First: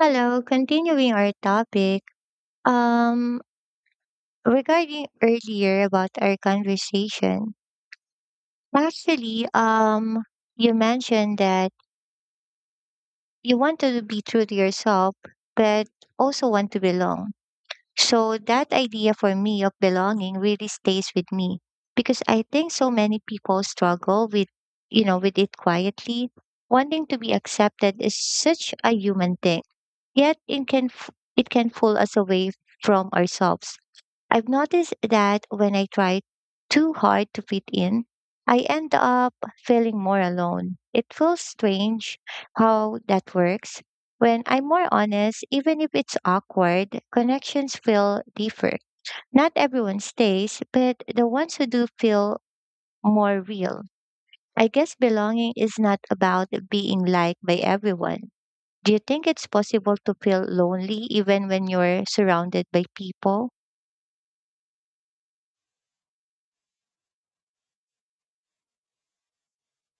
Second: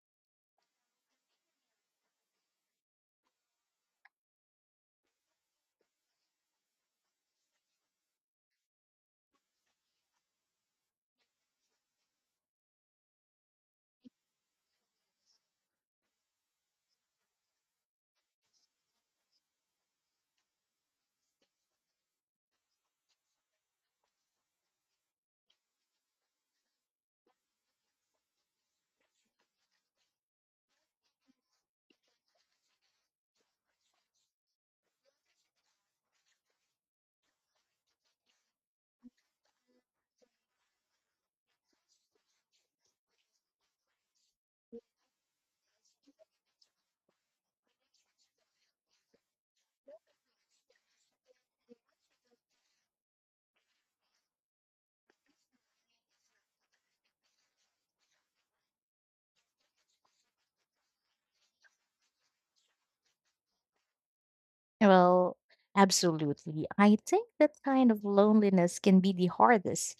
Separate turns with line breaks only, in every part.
Hello, continuing our topic, um, regarding earlier about our conversation, actually, you mentioned that you want to be true to yourself, but also want to belong. So that idea for me of belonging really stays with me because I think so many people struggle with, you know, with it quietly. Wanting to be accepted is such a human thing, yet it can pull us away from ourselves. I've noticed that when I try too hard to fit in, I end up feeling more alone. It feels strange how that works. When I'm more honest, even if it's awkward, connections feel deeper. Not everyone stays, but the ones who do feel more real. I guess belonging is not about being liked by everyone. Do you think it's possible to feel lonely even when you're surrounded by people?
Well, absolutely. I think that kind of loneliness can be the hardest.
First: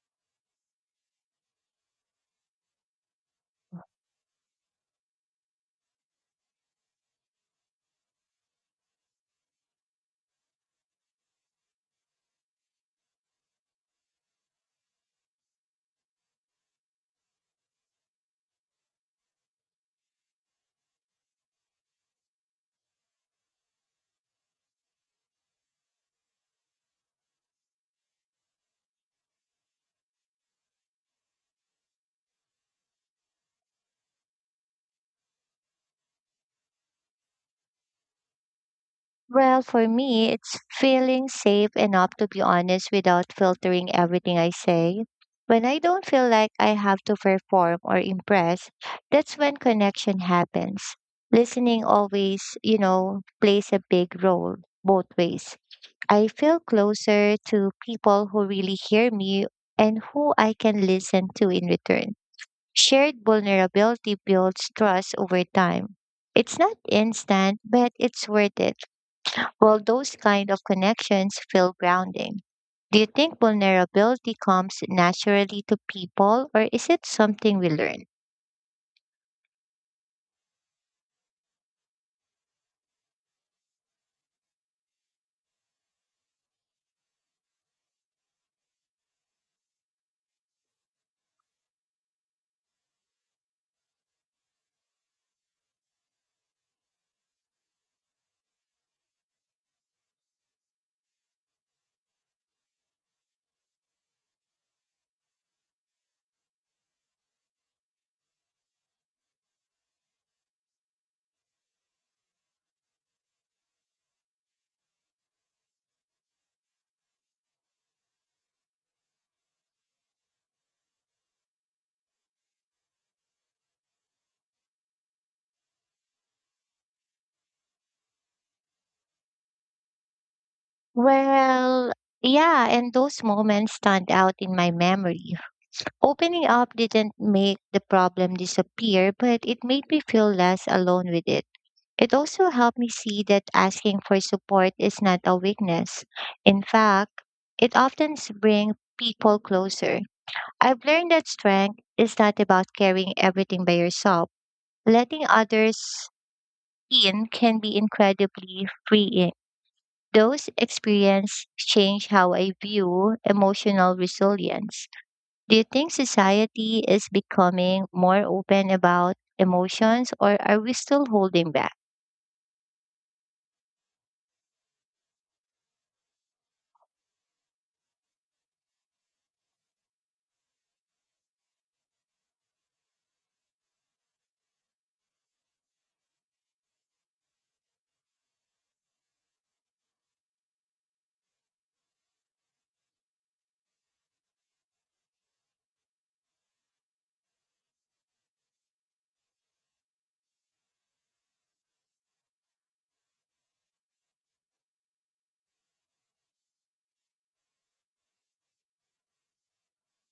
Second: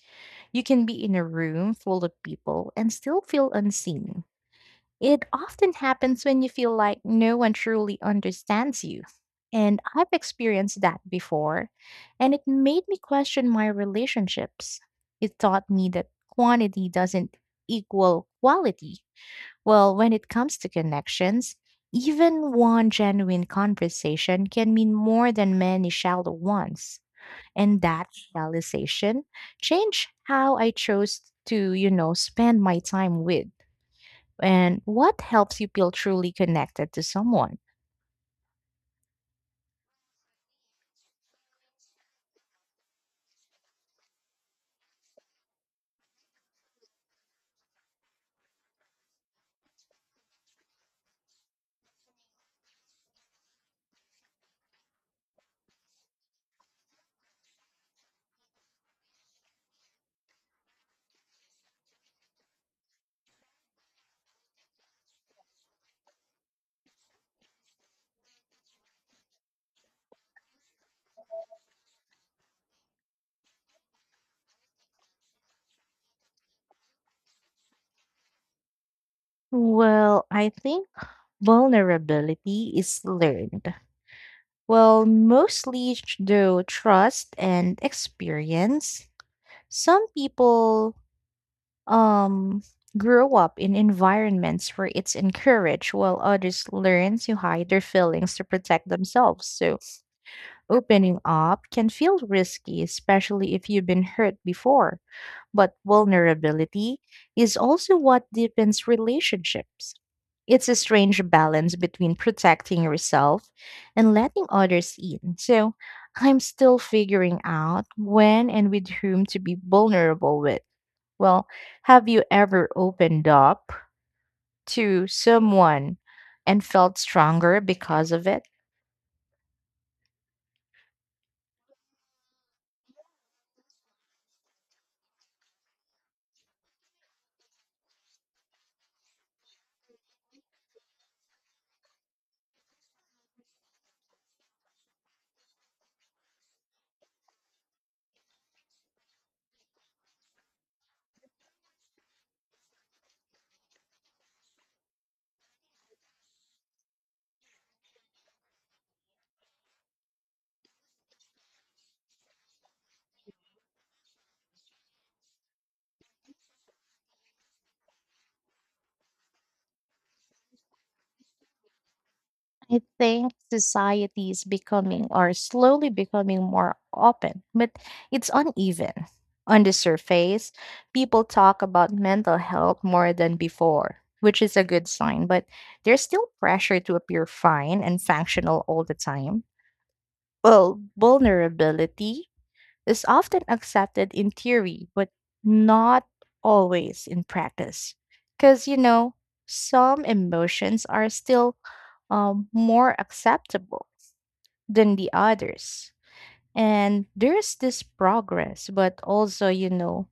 You can be in a room full of people and still feel unseen. It often happens when you feel like no one truly understands you. And I've experienced that before, and it made me question my relationships. It taught me that quantity doesn't equal quality well, when it comes to connections, even one genuine conversation can mean more than many shallow ones. And that realization changed how I chose to, spend my time with. And what helps you feel truly connected to someone?
Well, for me, it's feeling safe enough to be honest without filtering everything I say. When I don't feel like I have to perform or impress, that's when connection happens. Listening always, you know, plays a big role both ways. I feel closer to people who really hear me and who I can listen to in return. Shared vulnerability builds trust over time. It's not instant, but it's worth it. While those kind of connections feel grounding. Do you think vulnerability comes naturally to people, or is it something we learn?
Well, I think vulnerability is learned. Well, mostly through trust and experience. Some people um grow up in environments where it's encouraged, while others learn to hide their feelings to protect themselves, so opening up can feel risky, especially if you've been hurt before, but vulnerability is also what deepens relationships. It's a strange balance between protecting yourself and letting others in, so I'm still figuring out when and with whom to be vulnerable with. Well, have you ever opened up to someone and felt stronger because of it?
Well, yeah, and those moments stand out in my memory. Opening up didn't make the problem disappear, but it made me feel less alone with it. It also helped me see that asking for support is not a weakness. In fact, it often brings people closer. I've learned that strength is not about carrying everything by yourself. Letting others in can be incredibly freeing. Those experiences change how I view emotional resilience. Do you think society is becoming more open about emotions or are we still holding back?
I think society is becoming, or slowly becoming more open, but it's uneven. On the surface, people talk about mental health more than before, which is a good sign, but there's still pressure to appear fine and functional all the time. Well, vulnerability is often accepted in theory, but not always in practice. Because, you know, some emotions are still more acceptable than the others. And there's this progress, but also, you know,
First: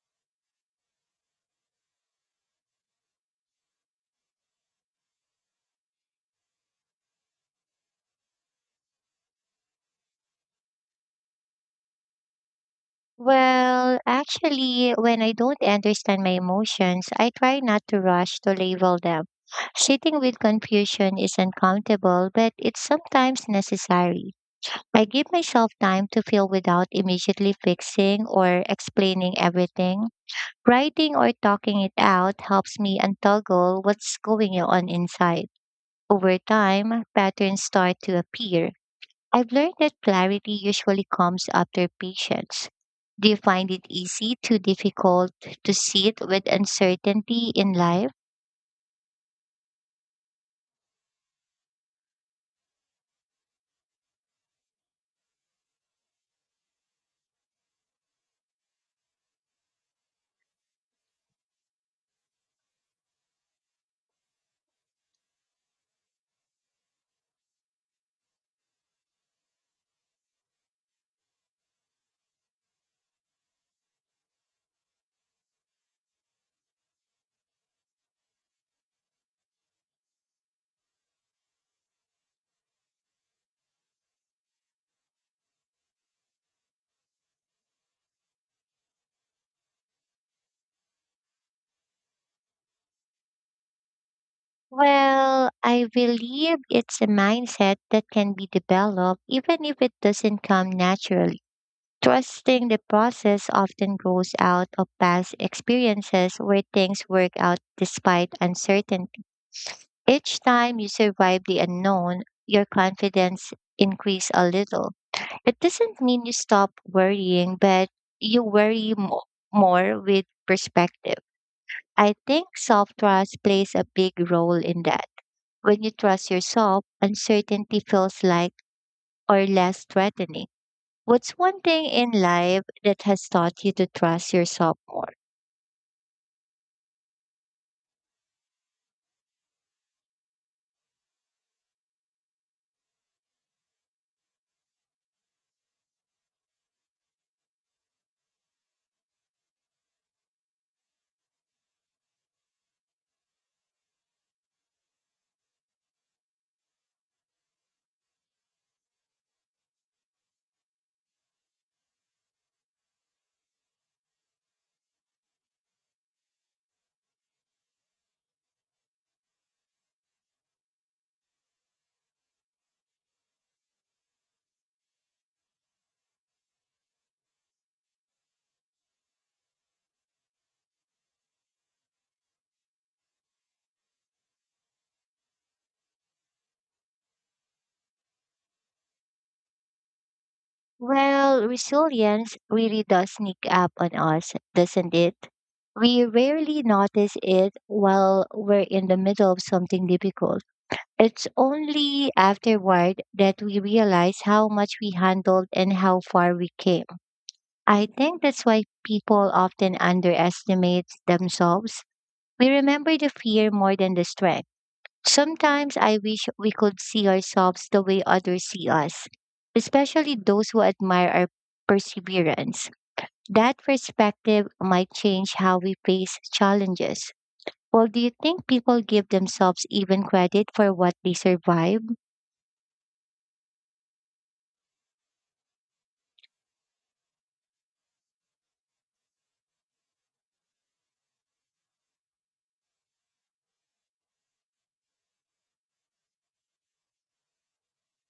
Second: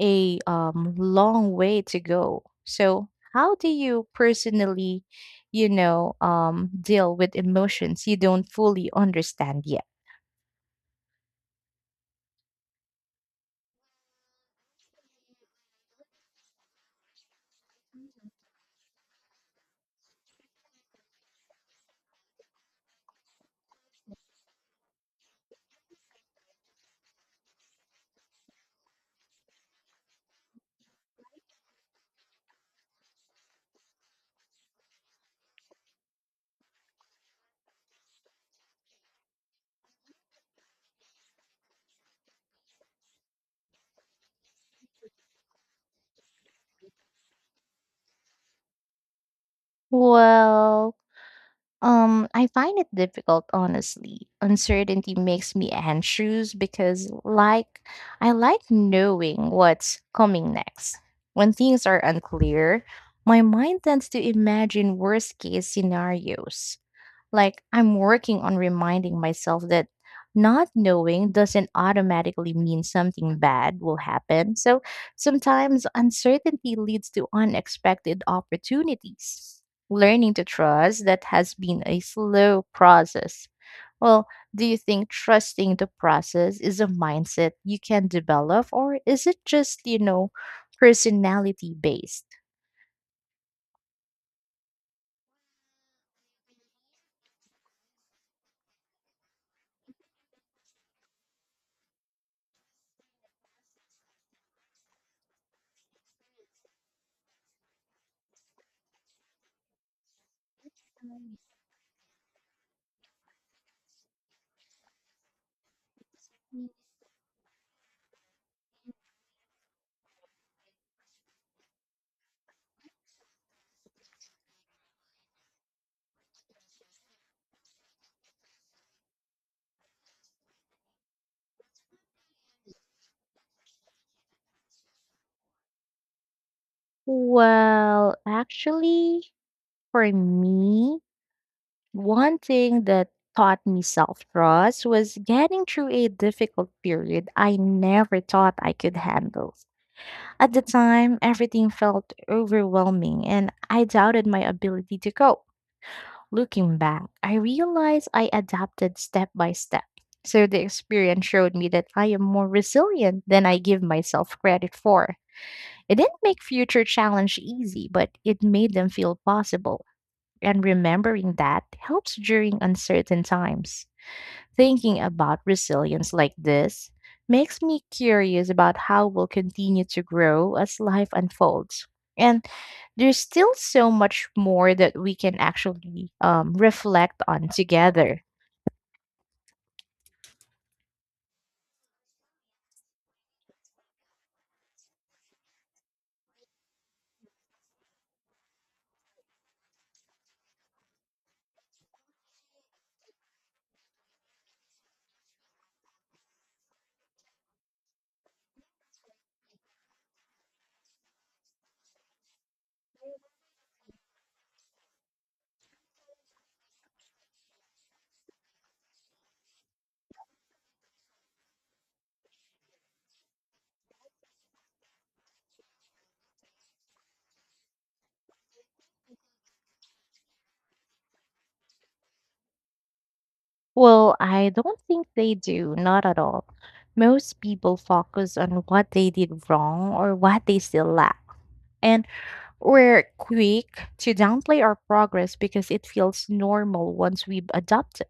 a long way to go. So, how do you personally, you know, deal with emotions you don't fully understand yet?
Well, actually, when I don't understand my emotions, I try not to rush to label them. Sitting with confusion is uncomfortable, but it's sometimes necessary. I give myself time to feel without immediately fixing or explaining everything. Writing or talking it out helps me untangle what's going on inside. Over time, patterns start to appear. I've learned that clarity usually comes after patience. Do you find it easy to difficult to sit with uncertainty in life?
Well, I find it difficult, honestly. Uncertainty makes me anxious because, like, I like knowing what's coming next. When things are unclear, my mind tends to imagine worst case scenarios. Like, I'm working on reminding myself that not knowing doesn't automatically mean something bad will happen. So sometimes uncertainty leads to unexpected opportunities. Learning to trust that has been a slow process. Well, do you think trusting the process is a mindset you can develop, or is it just, you know, personality based?
Well, I believe it's a mindset that can be developed even if it doesn't come naturally. Trusting the process often grows out of past experiences where things work out despite uncertainty. Each time you survive the unknown, your confidence increases a little. It doesn't mean you stop worrying, but you worry mo- more with perspective. I think self trust plays a big role in that. When you trust yourself, uncertainty feels like or less threatening. What's one thing in life that has taught you to trust yourself more?
Well, actually, for me, one thing that taught me self trust was getting through a difficult period I never thought I could handle. At the time, everything felt overwhelming and I doubted my ability to cope. Looking back, I realized I adapted step by step. So the experience showed me that I am more resilient than I give myself credit for. It didn't make future challenge easy, but it made them feel possible, and remembering that helps during uncertain times. Thinking about resilience like this makes me curious about how we'll continue to grow as life unfolds. And there's still so much more that we can actually reflect on together.
Well, resilience really does sneak up on us, doesn't it? We rarely notice it while we're in the middle of something difficult. It's only afterward that we realize how much we handled and how far we came. I think that's why people often underestimate themselves. We remember the fear more than the strength. Sometimes I wish we could see ourselves the way others see us, especially those who admire our perseverance. That perspective might change how we face challenges. Well, do you think people give themselves even credit for what they survive?
Well, I don't think they do, not at all. Most people focus on what they did wrong or what they still lack. And we're quick to downplay our progress because it feels normal once we've adopted.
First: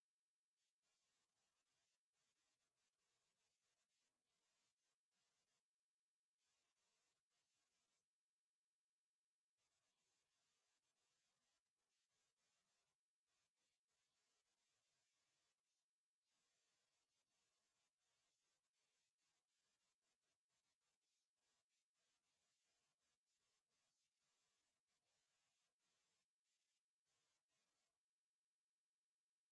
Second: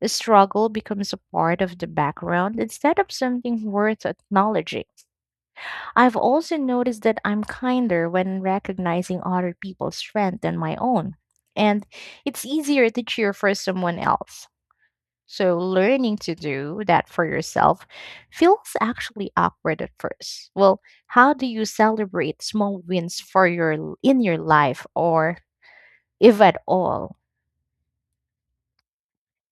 The struggle becomes a part of the background instead of something worth acknowledging. I've also noticed that I'm kinder when recognizing other people's strength than my own, and it's easier to cheer for someone else. So, learning to do that for yourself feels actually awkward at first. Well, how do you celebrate small wins for your in your life, or if at all?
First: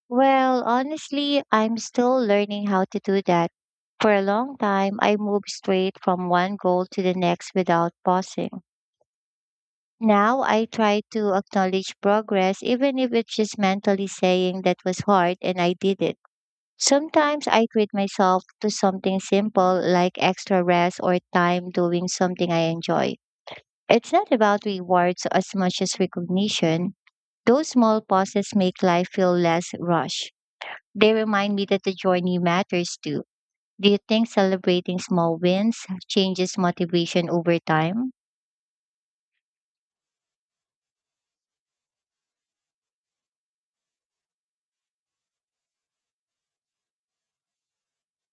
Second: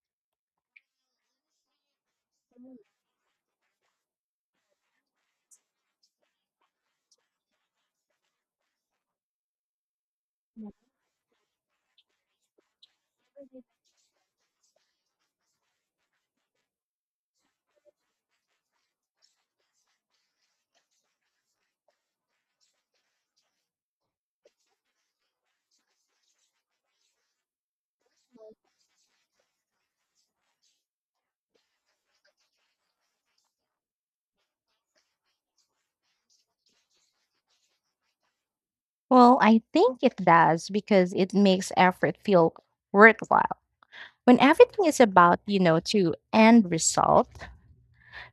Well, honestly, I'm still learning how to do that. For a long time, I moved straight from one goal to the next without pausing. Now I try to acknowledge progress, even if it's just mentally saying that was hard and I did it. Sometimes I treat myself to something simple like extra rest or time doing something I enjoy. It's not about rewards as much as recognition. Those small pauses make life feel less rushed. They remind me that the journey matters too. Do you think celebrating small wins changes motivation over time?
Well, I think it does because it makes effort feel worthwhile. When everything is about, you know, to end result,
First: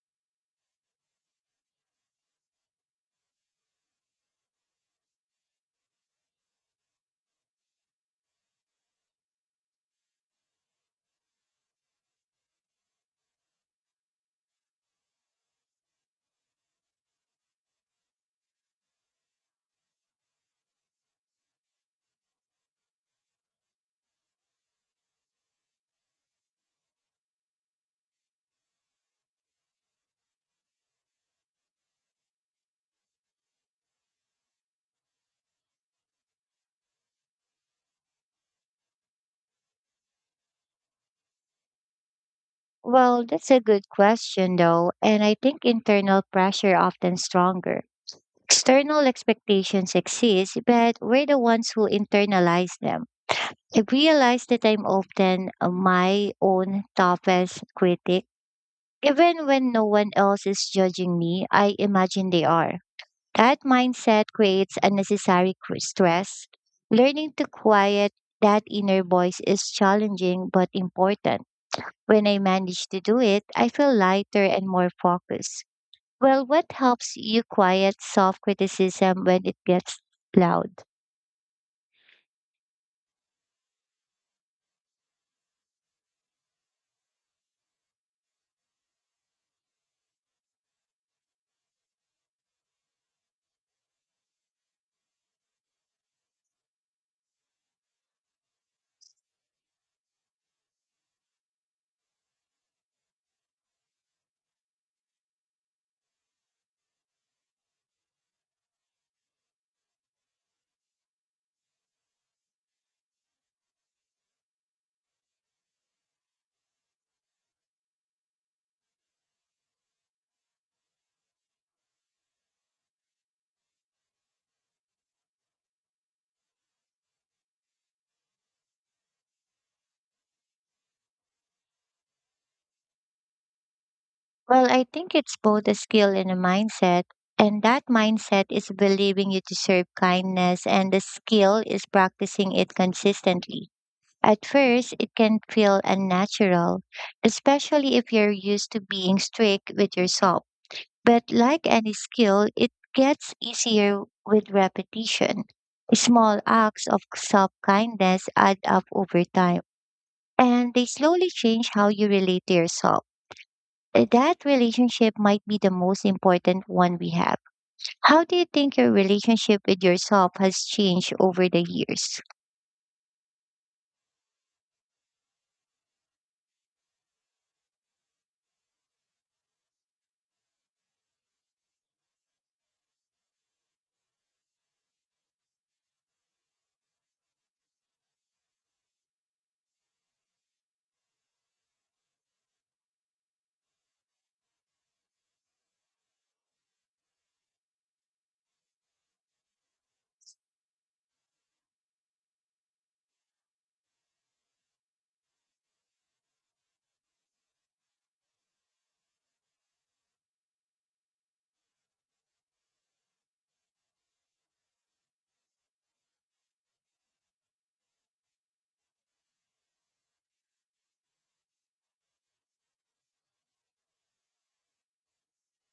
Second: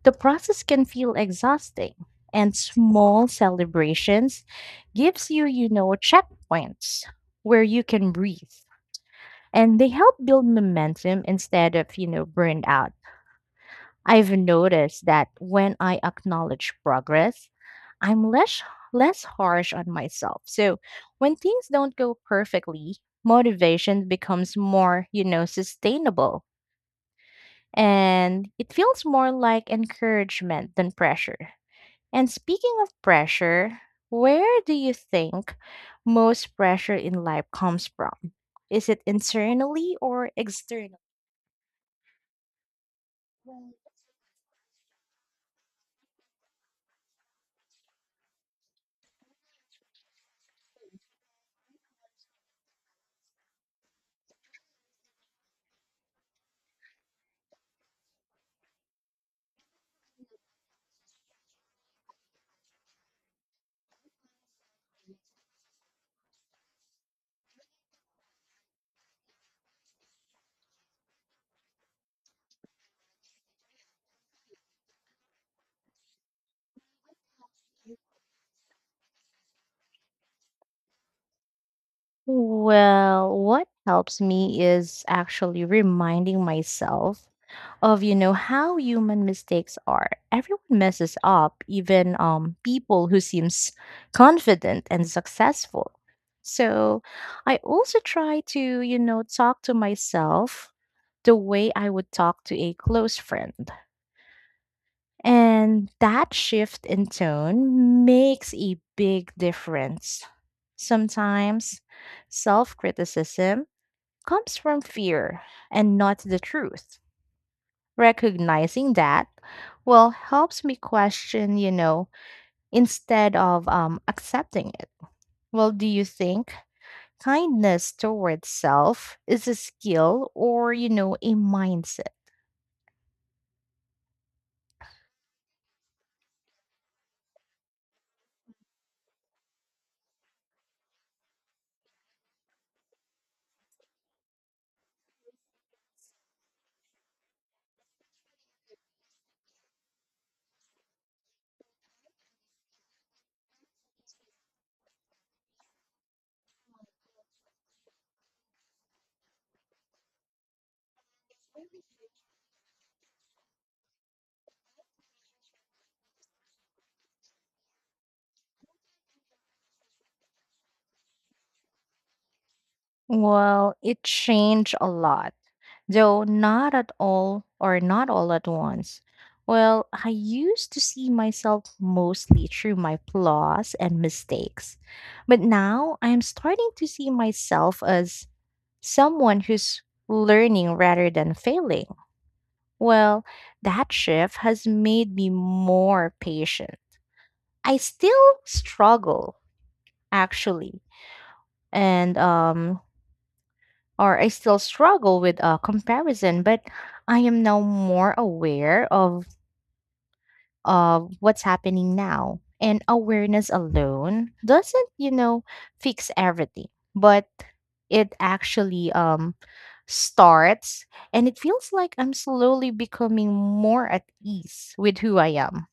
the process can feel exhausting. And small celebrations gives you, you know, checkpoints where you can breathe. And they help build momentum instead of, you know, burned out. I've noticed that when I acknowledge progress, I'm less harsh on myself. So when things don't go perfectly, motivation becomes more, you know, sustainable, and it feels more like encouragement than pressure. And speaking of pressure, where do you think most pressure in life comes from? Is it internally or externally?
Well, that's a good question, though, and I think internal pressure often stronger. External expectations exist, but we're the ones who internalize them. I realize that I'm often my own toughest critic. Even when no one else is judging me, I imagine they are. That mindset creates stress. Learning to quiet that inner voice is challenging but important. When I manage to do it, I feel lighter and more focused. Well, what helps you quiet self criticism when it gets loud?
Well, what helps me is actually reminding myself of, you know, how human mistakes are. Everyone messes up, even people who seems confident and successful. So I also try to, you know, talk to myself the way I would talk to a close friend. And that shift in tone makes a big difference. Sometimes self criticism comes from fear and not the truth. Recognizing that, well, helps me question, you know, instead of accepting it. Well, do you think kindness towards self is a skill or, you know, a mindset?
Well, I think it's both a skill and a mindset. And that mindset is believing you deserve kindness, and the skill is practicing it consistently. At first, it can feel unnatural, especially if you're used to being strict with yourself. But like any skill, it gets easier with repetition. Small acts of self kindness add up over time, and they slowly change how you relate to yourself. That relationship might be the most important one we have. How do you think your relationship with yourself has changed over the years?
Well, it changed a lot, though not at all, or not all at once. Well, I used to see myself mostly through my flaws and mistakes, but now I'm starting to see myself as someone who's learning rather than failing. Well, that shift has made me more patient. I still struggle, actually, and or I still struggle with comparison, but I am now more aware of what's happening now. And awareness alone doesn't, you know, fix everything, but it actually starts, and it feels like I'm slowly becoming more at ease with who I am.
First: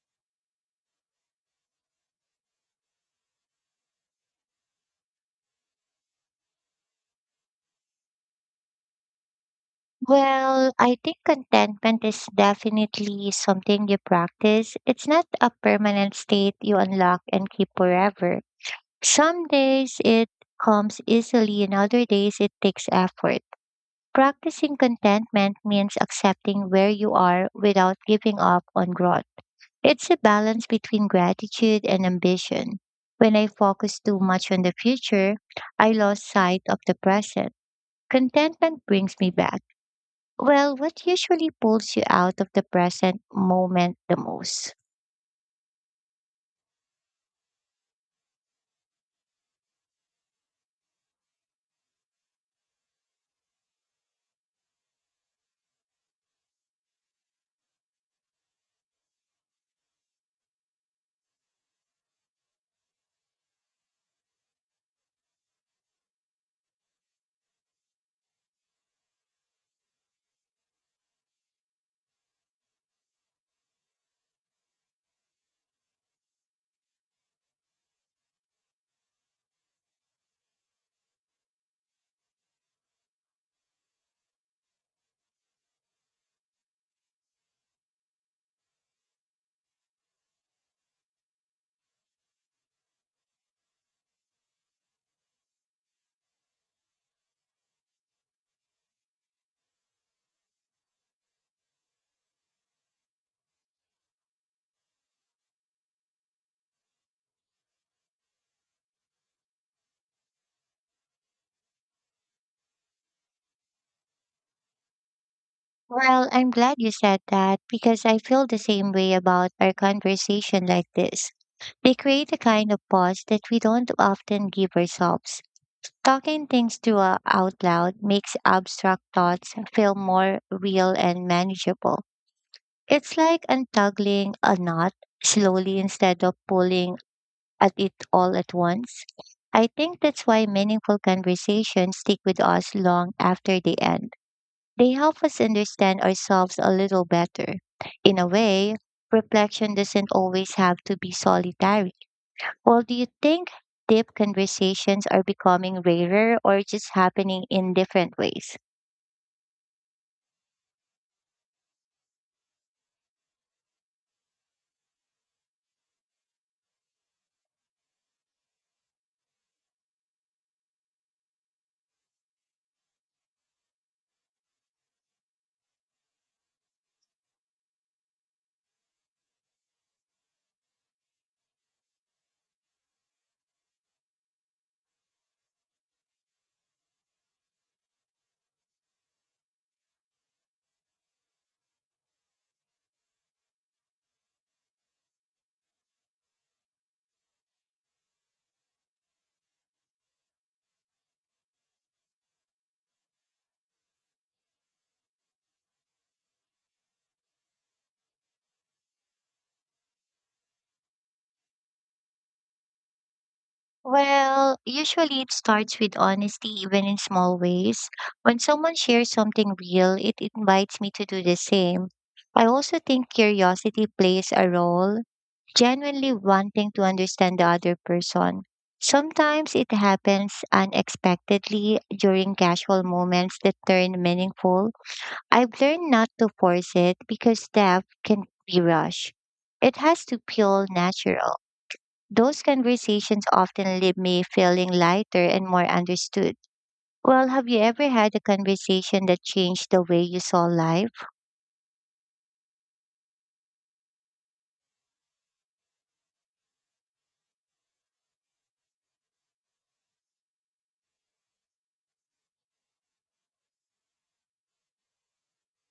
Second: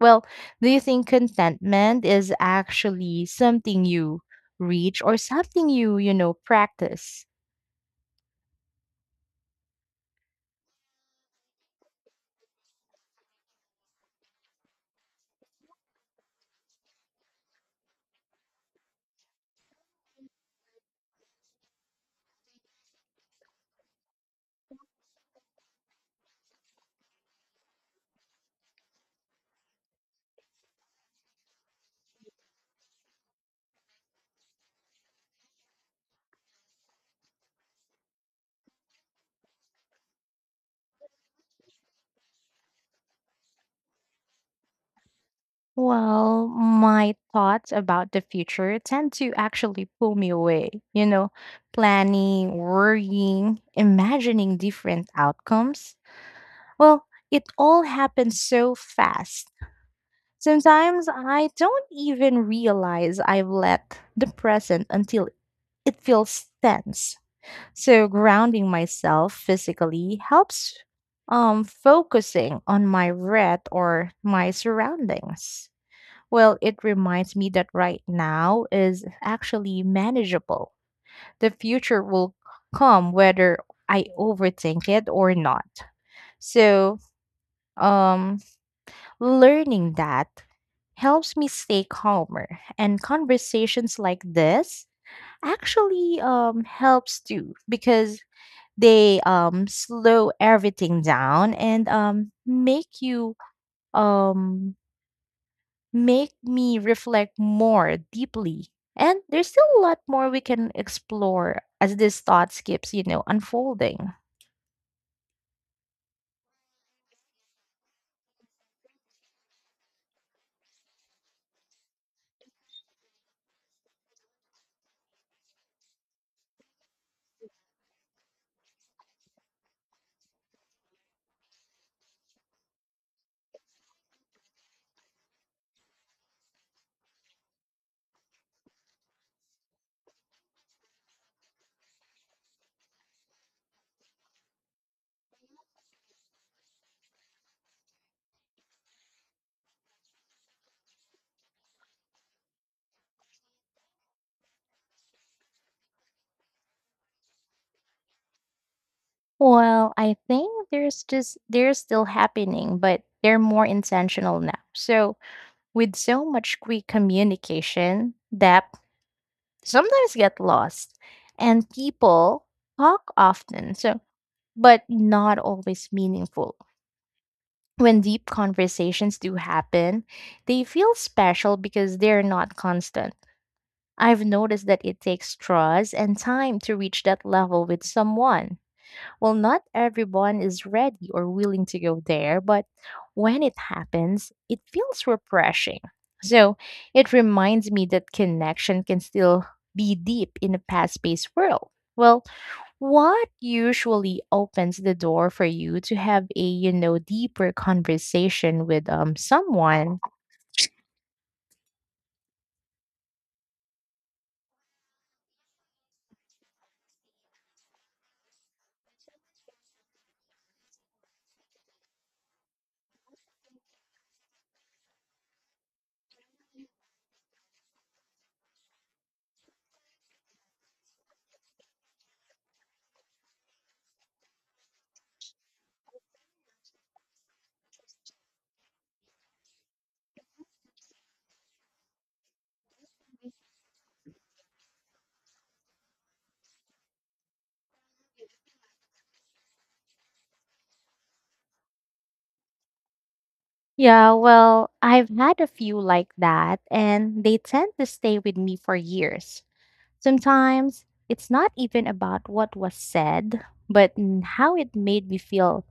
Well, do you think contentment is actually something you reach or something you, you know, practice?
Well, I think contentment is definitely something you practice. It's not a permanent state you unlock and keep forever. Some days it comes easily, and other days it takes effort. Practicing contentment means accepting where you are without giving up on growth. It's a balance between gratitude and ambition. When I focus too much on the future, I lose sight of the present. Contentment brings me back. Well, what usually pulls you out of the present moment the most?
Well, my thoughts about the future tend to actually pull me away. You know, planning, worrying, imagining different outcomes. Well, it all happens so fast. Sometimes I don't even realize I've let the present until it feels tense. So grounding myself physically helps, focusing on my breath or my surroundings. Well, it reminds me that right now is actually manageable. The future will come whether I overthink it or not. So, um, learning that helps me stay calmer, and conversations like this actually helps too because they slow everything down and um make me reflect more deeply. And there's still a lot more we can explore as this thought keeps, you know, unfolding.
Well, I'm glad you said that because I feel the same way about our conversation like this. They create a kind of pause that we don't often give ourselves. Talking things to out loud makes abstract thoughts feel more real and manageable. It's like untangling a knot slowly instead of pulling at it all at once. I think that's why meaningful conversations stick with us long after they end. They help us understand ourselves a little better. In a way, reflection doesn't always have to be solitary. Well, do you think deep conversations are becoming rarer or just happening in different ways?
Well, I think there's just they're still happening, but they're more intentional now. So with so much quick communication, depth sometimes get lost. And people talk often, so but not always meaningful. When deep conversations do happen, they feel special because they're not constant. I've noticed that it takes trust and time to reach that level with someone. Well, not everyone is ready or willing to go there, but when it happens, it feels refreshing. So it reminds me that connection can still be deep in a past based world. Well, what usually opens the door for you to have a, you know, deeper conversation with someone?
Well, usually it starts with honesty, even in small ways. When someone shares something real, it invites me to do the same. I also think curiosity plays a role, genuinely wanting to understand the other person. Sometimes it happens unexpectedly during casual moments that turn meaningful. I've learned not to force it because depth can be rushed. It has to feel natural. Those conversations often leave me feeling lighter and more understood. Well, have you ever had a conversation that changed the way you saw life?
Yeah, well, I've had a few like that, and they tend to stay with me for years. Sometimes it's not even about what was said, but how it made me feel.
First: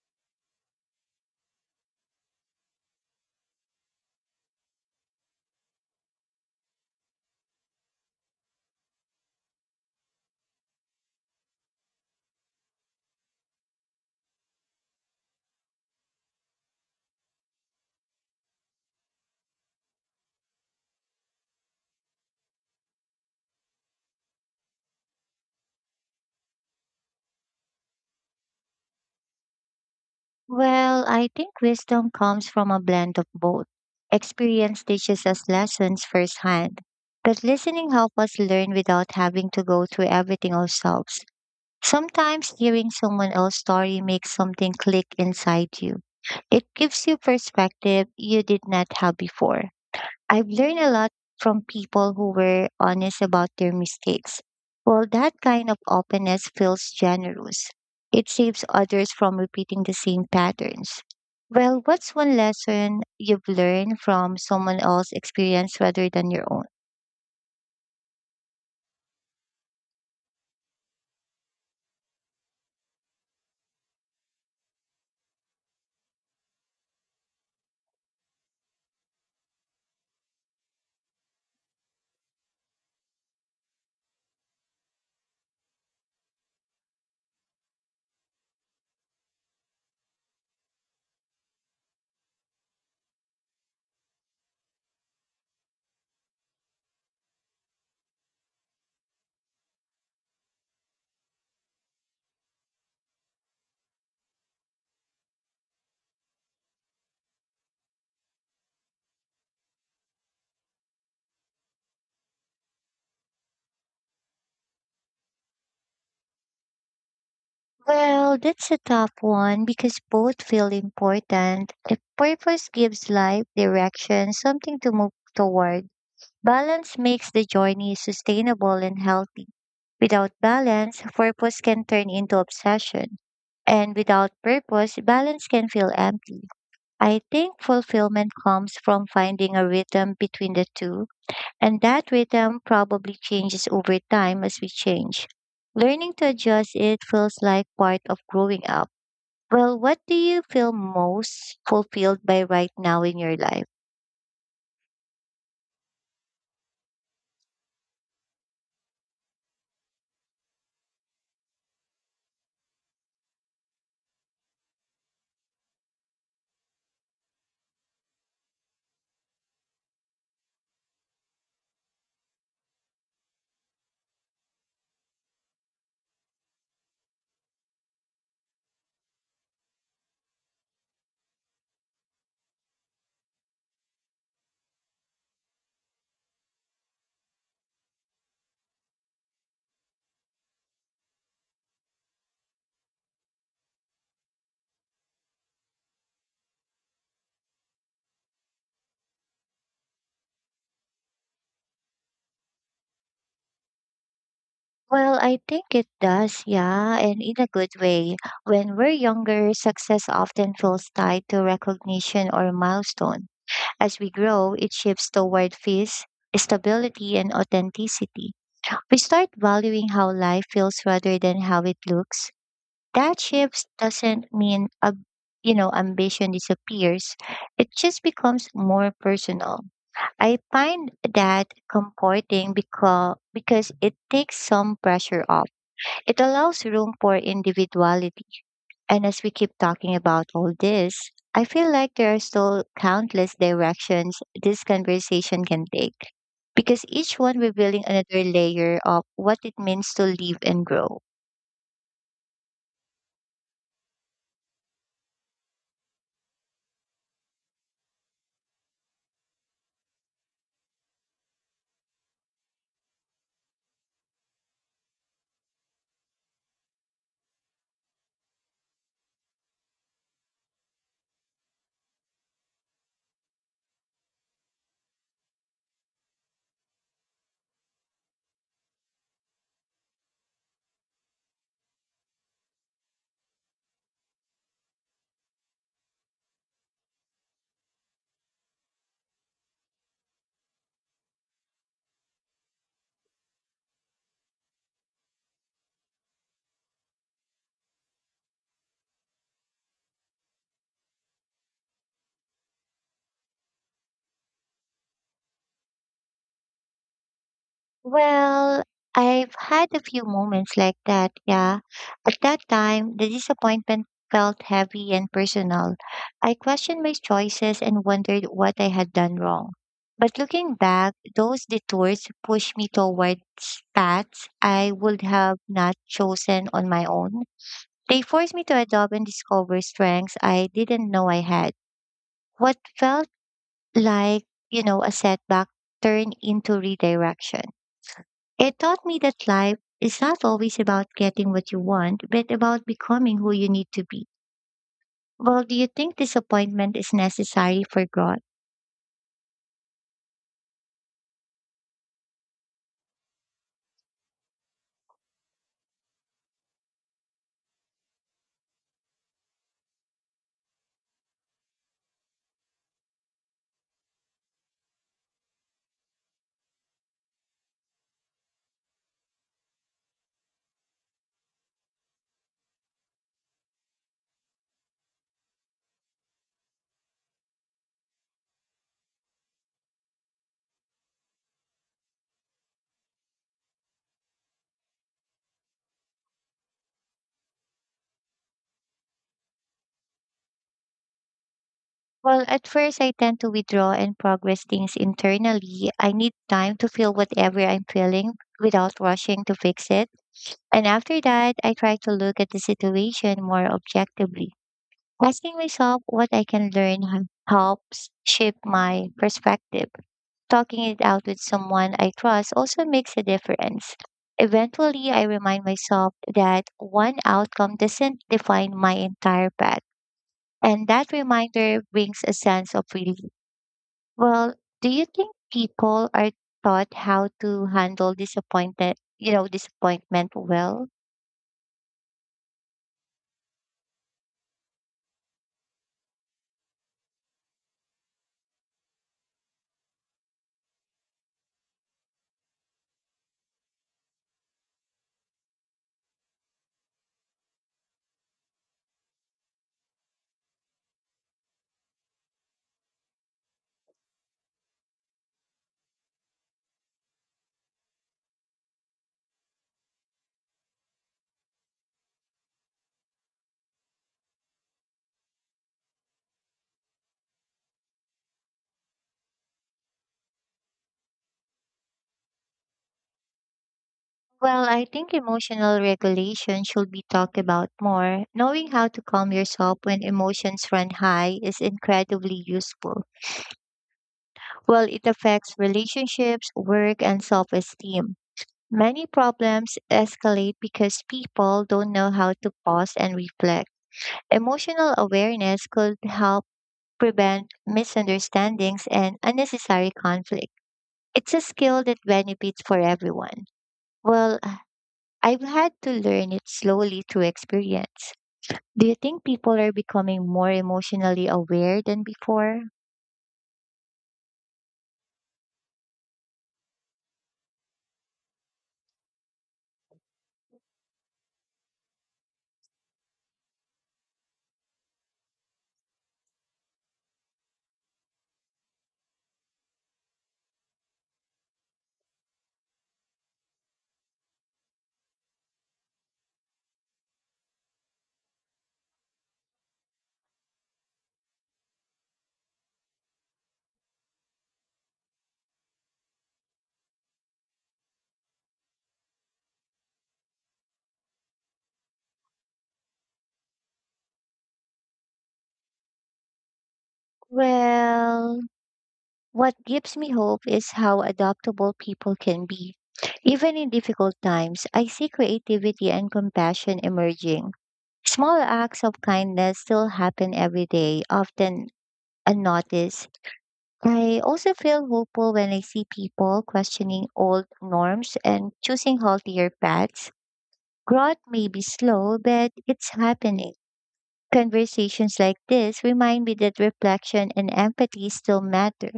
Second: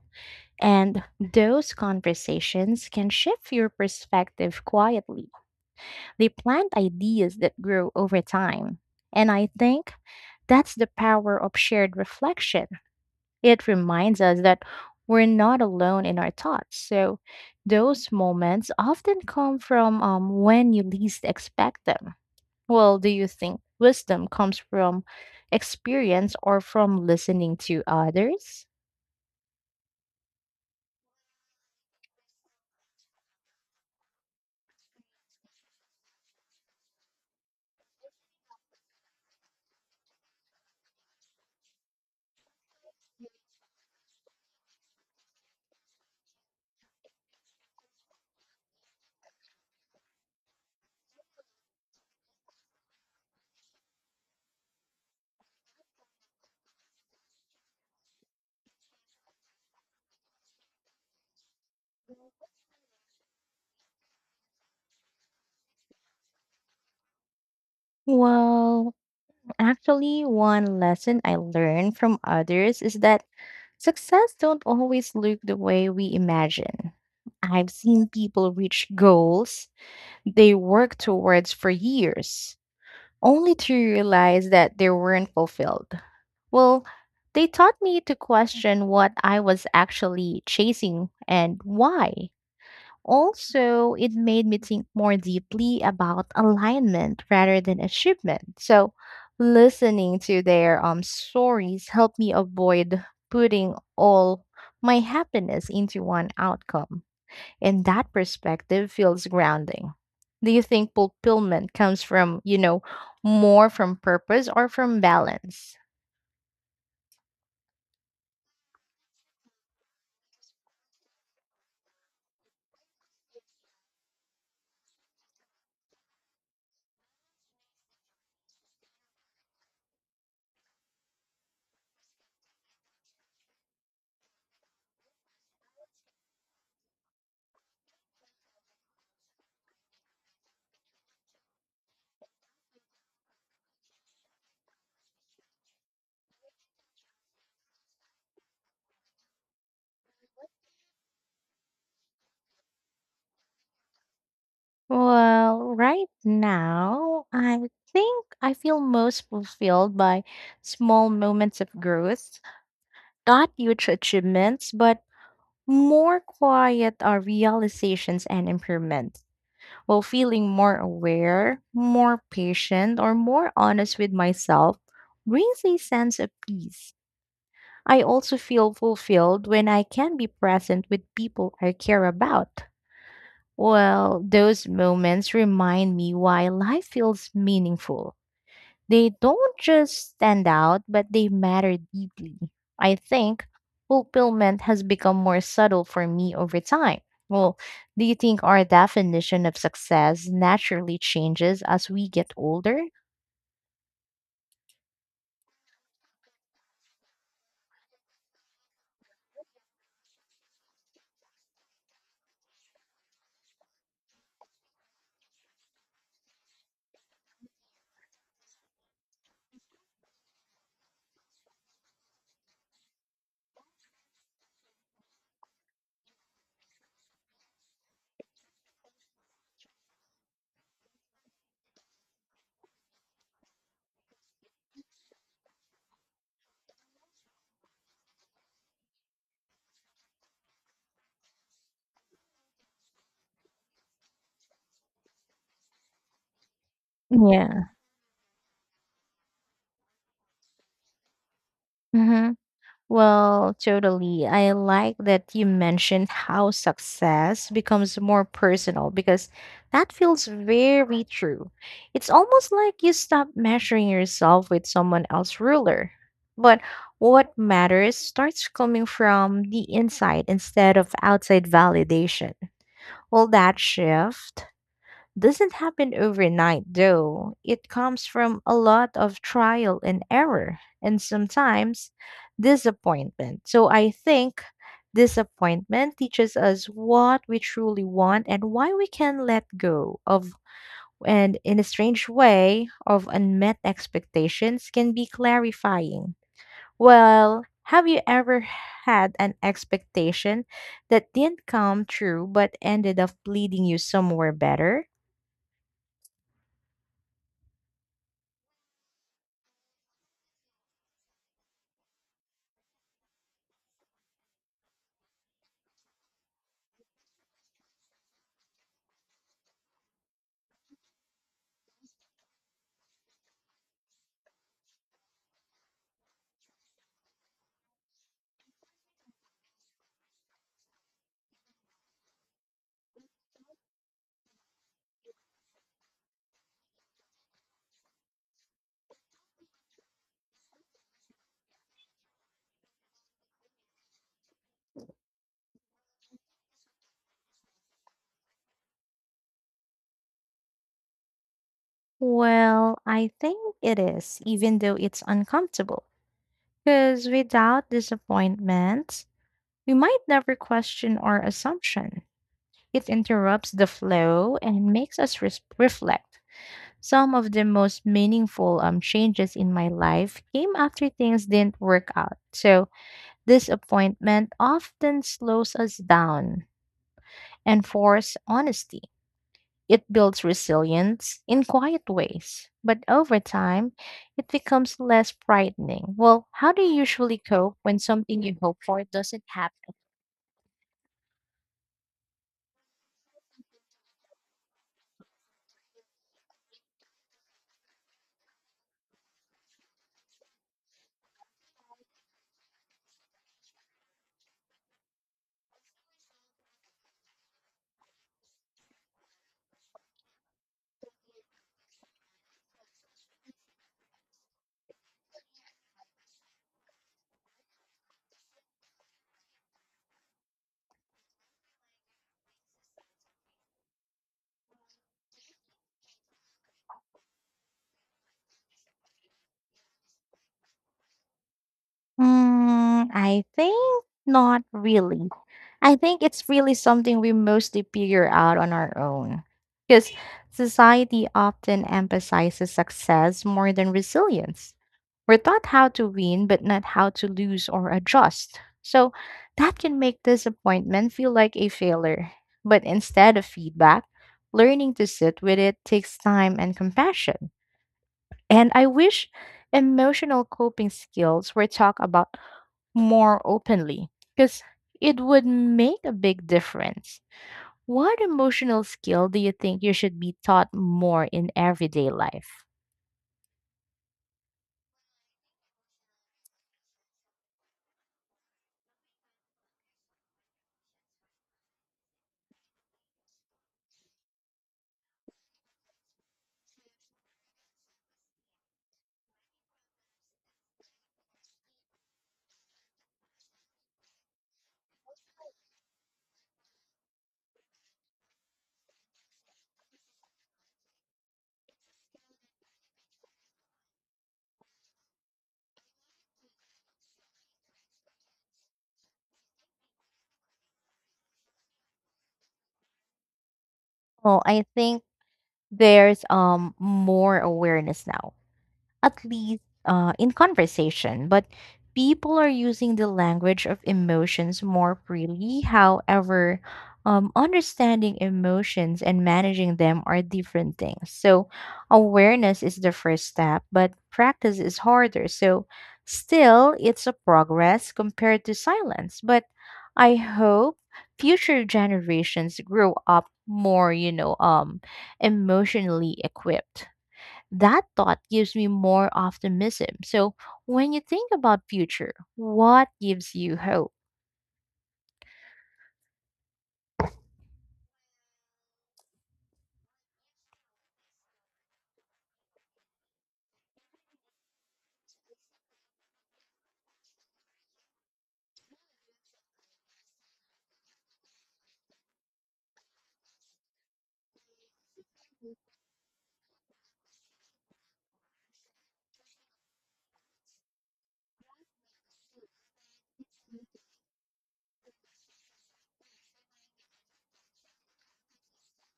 And those conversations can shift your perspective quietly. They plant ideas that grow over time. And I think that's the power of shared reflection. It reminds us that we're not alone in our thoughts. So, those moments often come from, when you least expect them. Well, do you think wisdom comes from experience or from listening to others?
Well, I think wisdom comes from a blend of both. Experience teaches us lessons firsthand, but listening helps us learn without having to go through everything ourselves. Sometimes hearing someone else's story makes something click inside you. It gives you perspective you did not have before. I've learned a lot from people who were honest about their mistakes. Well, that kind of openness feels generous. It saves others from repeating the same patterns. Well, what's one lesson you've learned from someone else's experience rather than your own?
Well, actually, one lesson I learned from others is that success don't always look the way we imagine. I've seen people reach goals they worked towards for years, only to realize that they weren't fulfilled. Well, they taught me to question what I was actually chasing and why. Also, it made me think more deeply about alignment rather than achievement. So, listening to their stories helped me avoid putting all my happiness into one outcome. And that perspective feels grounding. Do you think fulfillment comes from, you know, more from purpose or from balance?
Well, that's a tough one because both feel important. If purpose gives life direction, something to move toward. Balance makes the journey sustainable and healthy. Without balance, purpose can turn into obsession. And without purpose, balance can feel empty. I think fulfillment comes from finding a rhythm between the two, and that rhythm probably changes over time as we change. Learning to adjust it feels like part of growing up. Well, what do you feel most fulfilled by right now in your life?
Well, right now, I think I feel most fulfilled by small moments of growth, not huge achievements, but more quiet are realizations and improvements. While feeling more aware, more patient, or more honest with myself brings a sense of peace. I also feel fulfilled when I can be present with people I care about. Well, those moments remind me why life feels meaningful. They don't just stand out, but they matter deeply. I think fulfillment has become more subtle for me over time. Well, do you think our definition of success naturally changes as we get older?
Well, I think it does, yeah, and in a good way. When we're younger, success often feels tied to recognition or milestone. As we grow, it shifts toward peace, stability, and authenticity. We start valuing how life feels rather than how it looks. That shift doesn't mean a, you know, ambition disappears. It just becomes more personal. I find that comforting because it takes some pressure off. It allows room for individuality. And as we keep talking about all this, I feel like there are still countless directions this conversation can take, because each one
Yeah.
revealing another layer of what it means to live and grow.
Mm-hmm. Well, totally. I like that you mentioned how success becomes more personal because that feels very true. It's almost like you stop measuring yourself with someone else's ruler. But what matters starts coming from the inside instead of outside validation. Well, that shift doesn't happen overnight, though. It comes from a lot of trial and error and sometimes disappointment. So I think disappointment teaches us what we truly want and why we can let go of. And in a strange way, of unmet expectations can be clarifying. Well, have you ever had an expectation that didn't come true but ended up leading you somewhere better?
Well, I've had a few moments like that, yeah. At that time, the disappointment felt heavy and personal. I questioned my choices and wondered what I had done wrong. But looking back, those detours pushed me towards paths I would have not chosen on my own. They forced me to adopt and discover strengths I didn't know I had. What felt like, you know, a setback turned into redirection. It taught me that life is not always about getting what you want, but about becoming who you need to be. Well, do you think disappointment is necessary for growth?
Well, I think it is, even though it's uncomfortable. Because without disappointment, we might never question our assumption. It interrupts the flow and makes us reflect. Some of the most meaningful changes in my life came after things didn't work out. So, disappointment often slows us down and force honesty. It builds resilience in quiet ways, but over time, it becomes less frightening. Well, how do you usually cope when something you hope for doesn't happen?
Well, at first, I tend to withdraw and progress things internally. I need time to feel whatever I'm feeling without rushing to fix it. And after that, I try to look at the situation more objectively. Asking myself what I can learn h- helps shape my perspective. Talking it out with someone I trust also makes a difference. Eventually, I remind myself that one outcome doesn't define my entire path. And that reminder brings a sense of relief. Well, do you think people are taught how to handle disappointment, you know, disappointment well?
Mm, I think not really. I think it's really something we mostly figure out on our own. Because society often emphasizes success more than resilience. We're taught how to win, but not how to lose or adjust. So that can make disappointment feel like a failure. But instead of feedback, learning to sit with it takes time and compassion. And I wish emotional coping skills were talked about more openly because it would make a big difference. What emotional skill do you think you should be taught more in everyday life?
Well, I think emotional regulation should be talked about more. Knowing how to calm yourself when emotions run high is incredibly useful. Well, it affects relationships, work, and self esteem. Many problems escalate because people don't know how to pause and reflect. Emotional awareness could help prevent misunderstandings and unnecessary conflict. It's a skill that benefits for everyone. Well, I've had to learn it slowly through experience. Do you think people are becoming more emotionally aware than before?
Well, I think there's more awareness now, at least in conversation, but people are using the language of emotions more freely. However, understanding emotions and managing them are different things. So, awareness is the first step, but practice is harder. So, still, it's a progress compared to silence. But I hope future generations grow up more, you know, emotionally equipped. That thought gives me more optimism. So, when you think about future, what gives you hope?
Well, What gives me hope is how adaptable people can be. Even in difficult times, I see creativity and compassion emerging. Small acts of kindness still happen every day, often unnoticed. I also feel hopeful when I see people questioning old norms and choosing healthier paths. Growth may be slow, but it's happening. Conversations like this remind me that reflection and empathy still matter.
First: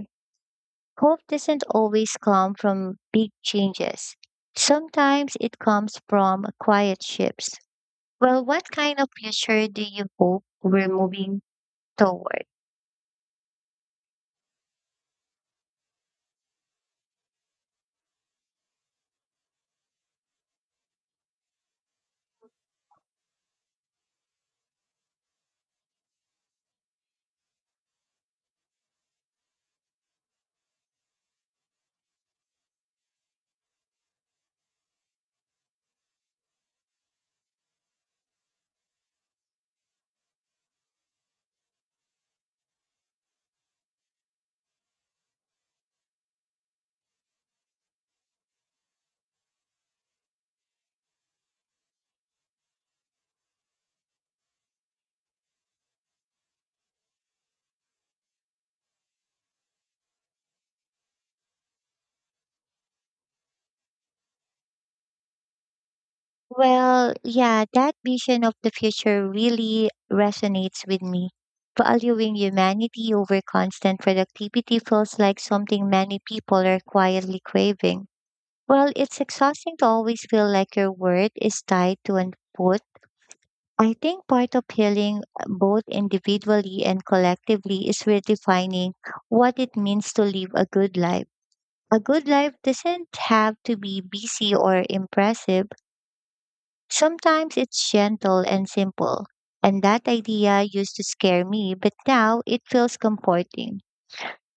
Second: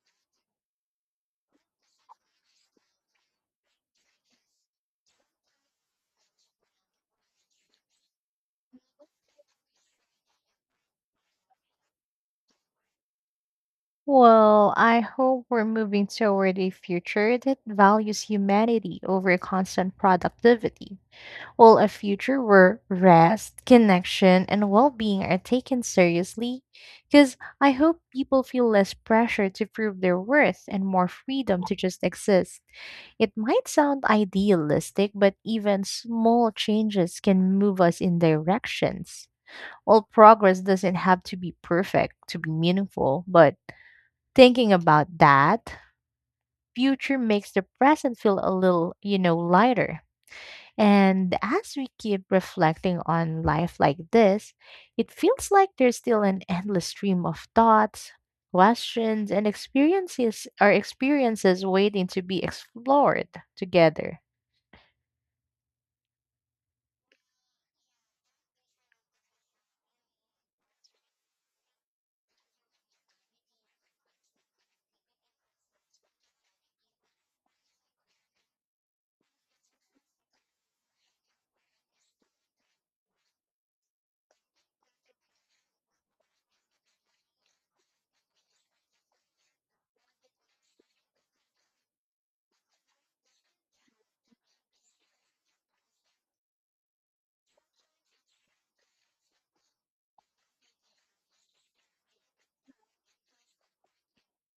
Hope doesn't always come from big changes. Sometimes it comes from quiet shifts. Well, what kind of future do you hope we're moving toward?
Well, I hope we're moving toward a future that values humanity over constant productivity. Well, a future where rest, connection, and well being are taken seriously, because I hope people feel less pressure to prove their worth and more freedom to just exist. It might sound idealistic, but even small changes can move us in directions. Well, progress doesn't have to be perfect to be meaningful, but thinking about that, future makes the present feel a little, you know, lighter. And as we keep reflecting on life like this, it feels like there's still an endless stream of thoughts, questions, and experiences or experiences waiting to be explored together.
Well, yeah, that vision of the future really resonates with me. Valuing humanity over constant productivity feels like something many people are quietly craving. Well, it's exhausting to always feel like your worth is tied to an output. I think part of healing, both individually and collectively, is redefining what it means to live a good life. A good life doesn't have to be busy or impressive, sometimes it's gentle and simple. And that idea used to scare me, but now it feels comforting.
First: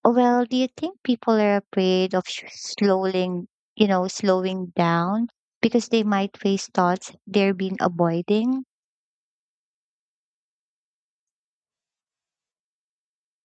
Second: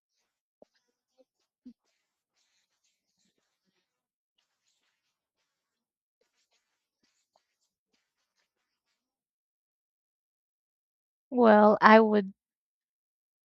Well, do you think people are afraid of slowing down because they might face thoughts they've been avoiding?
Well, I would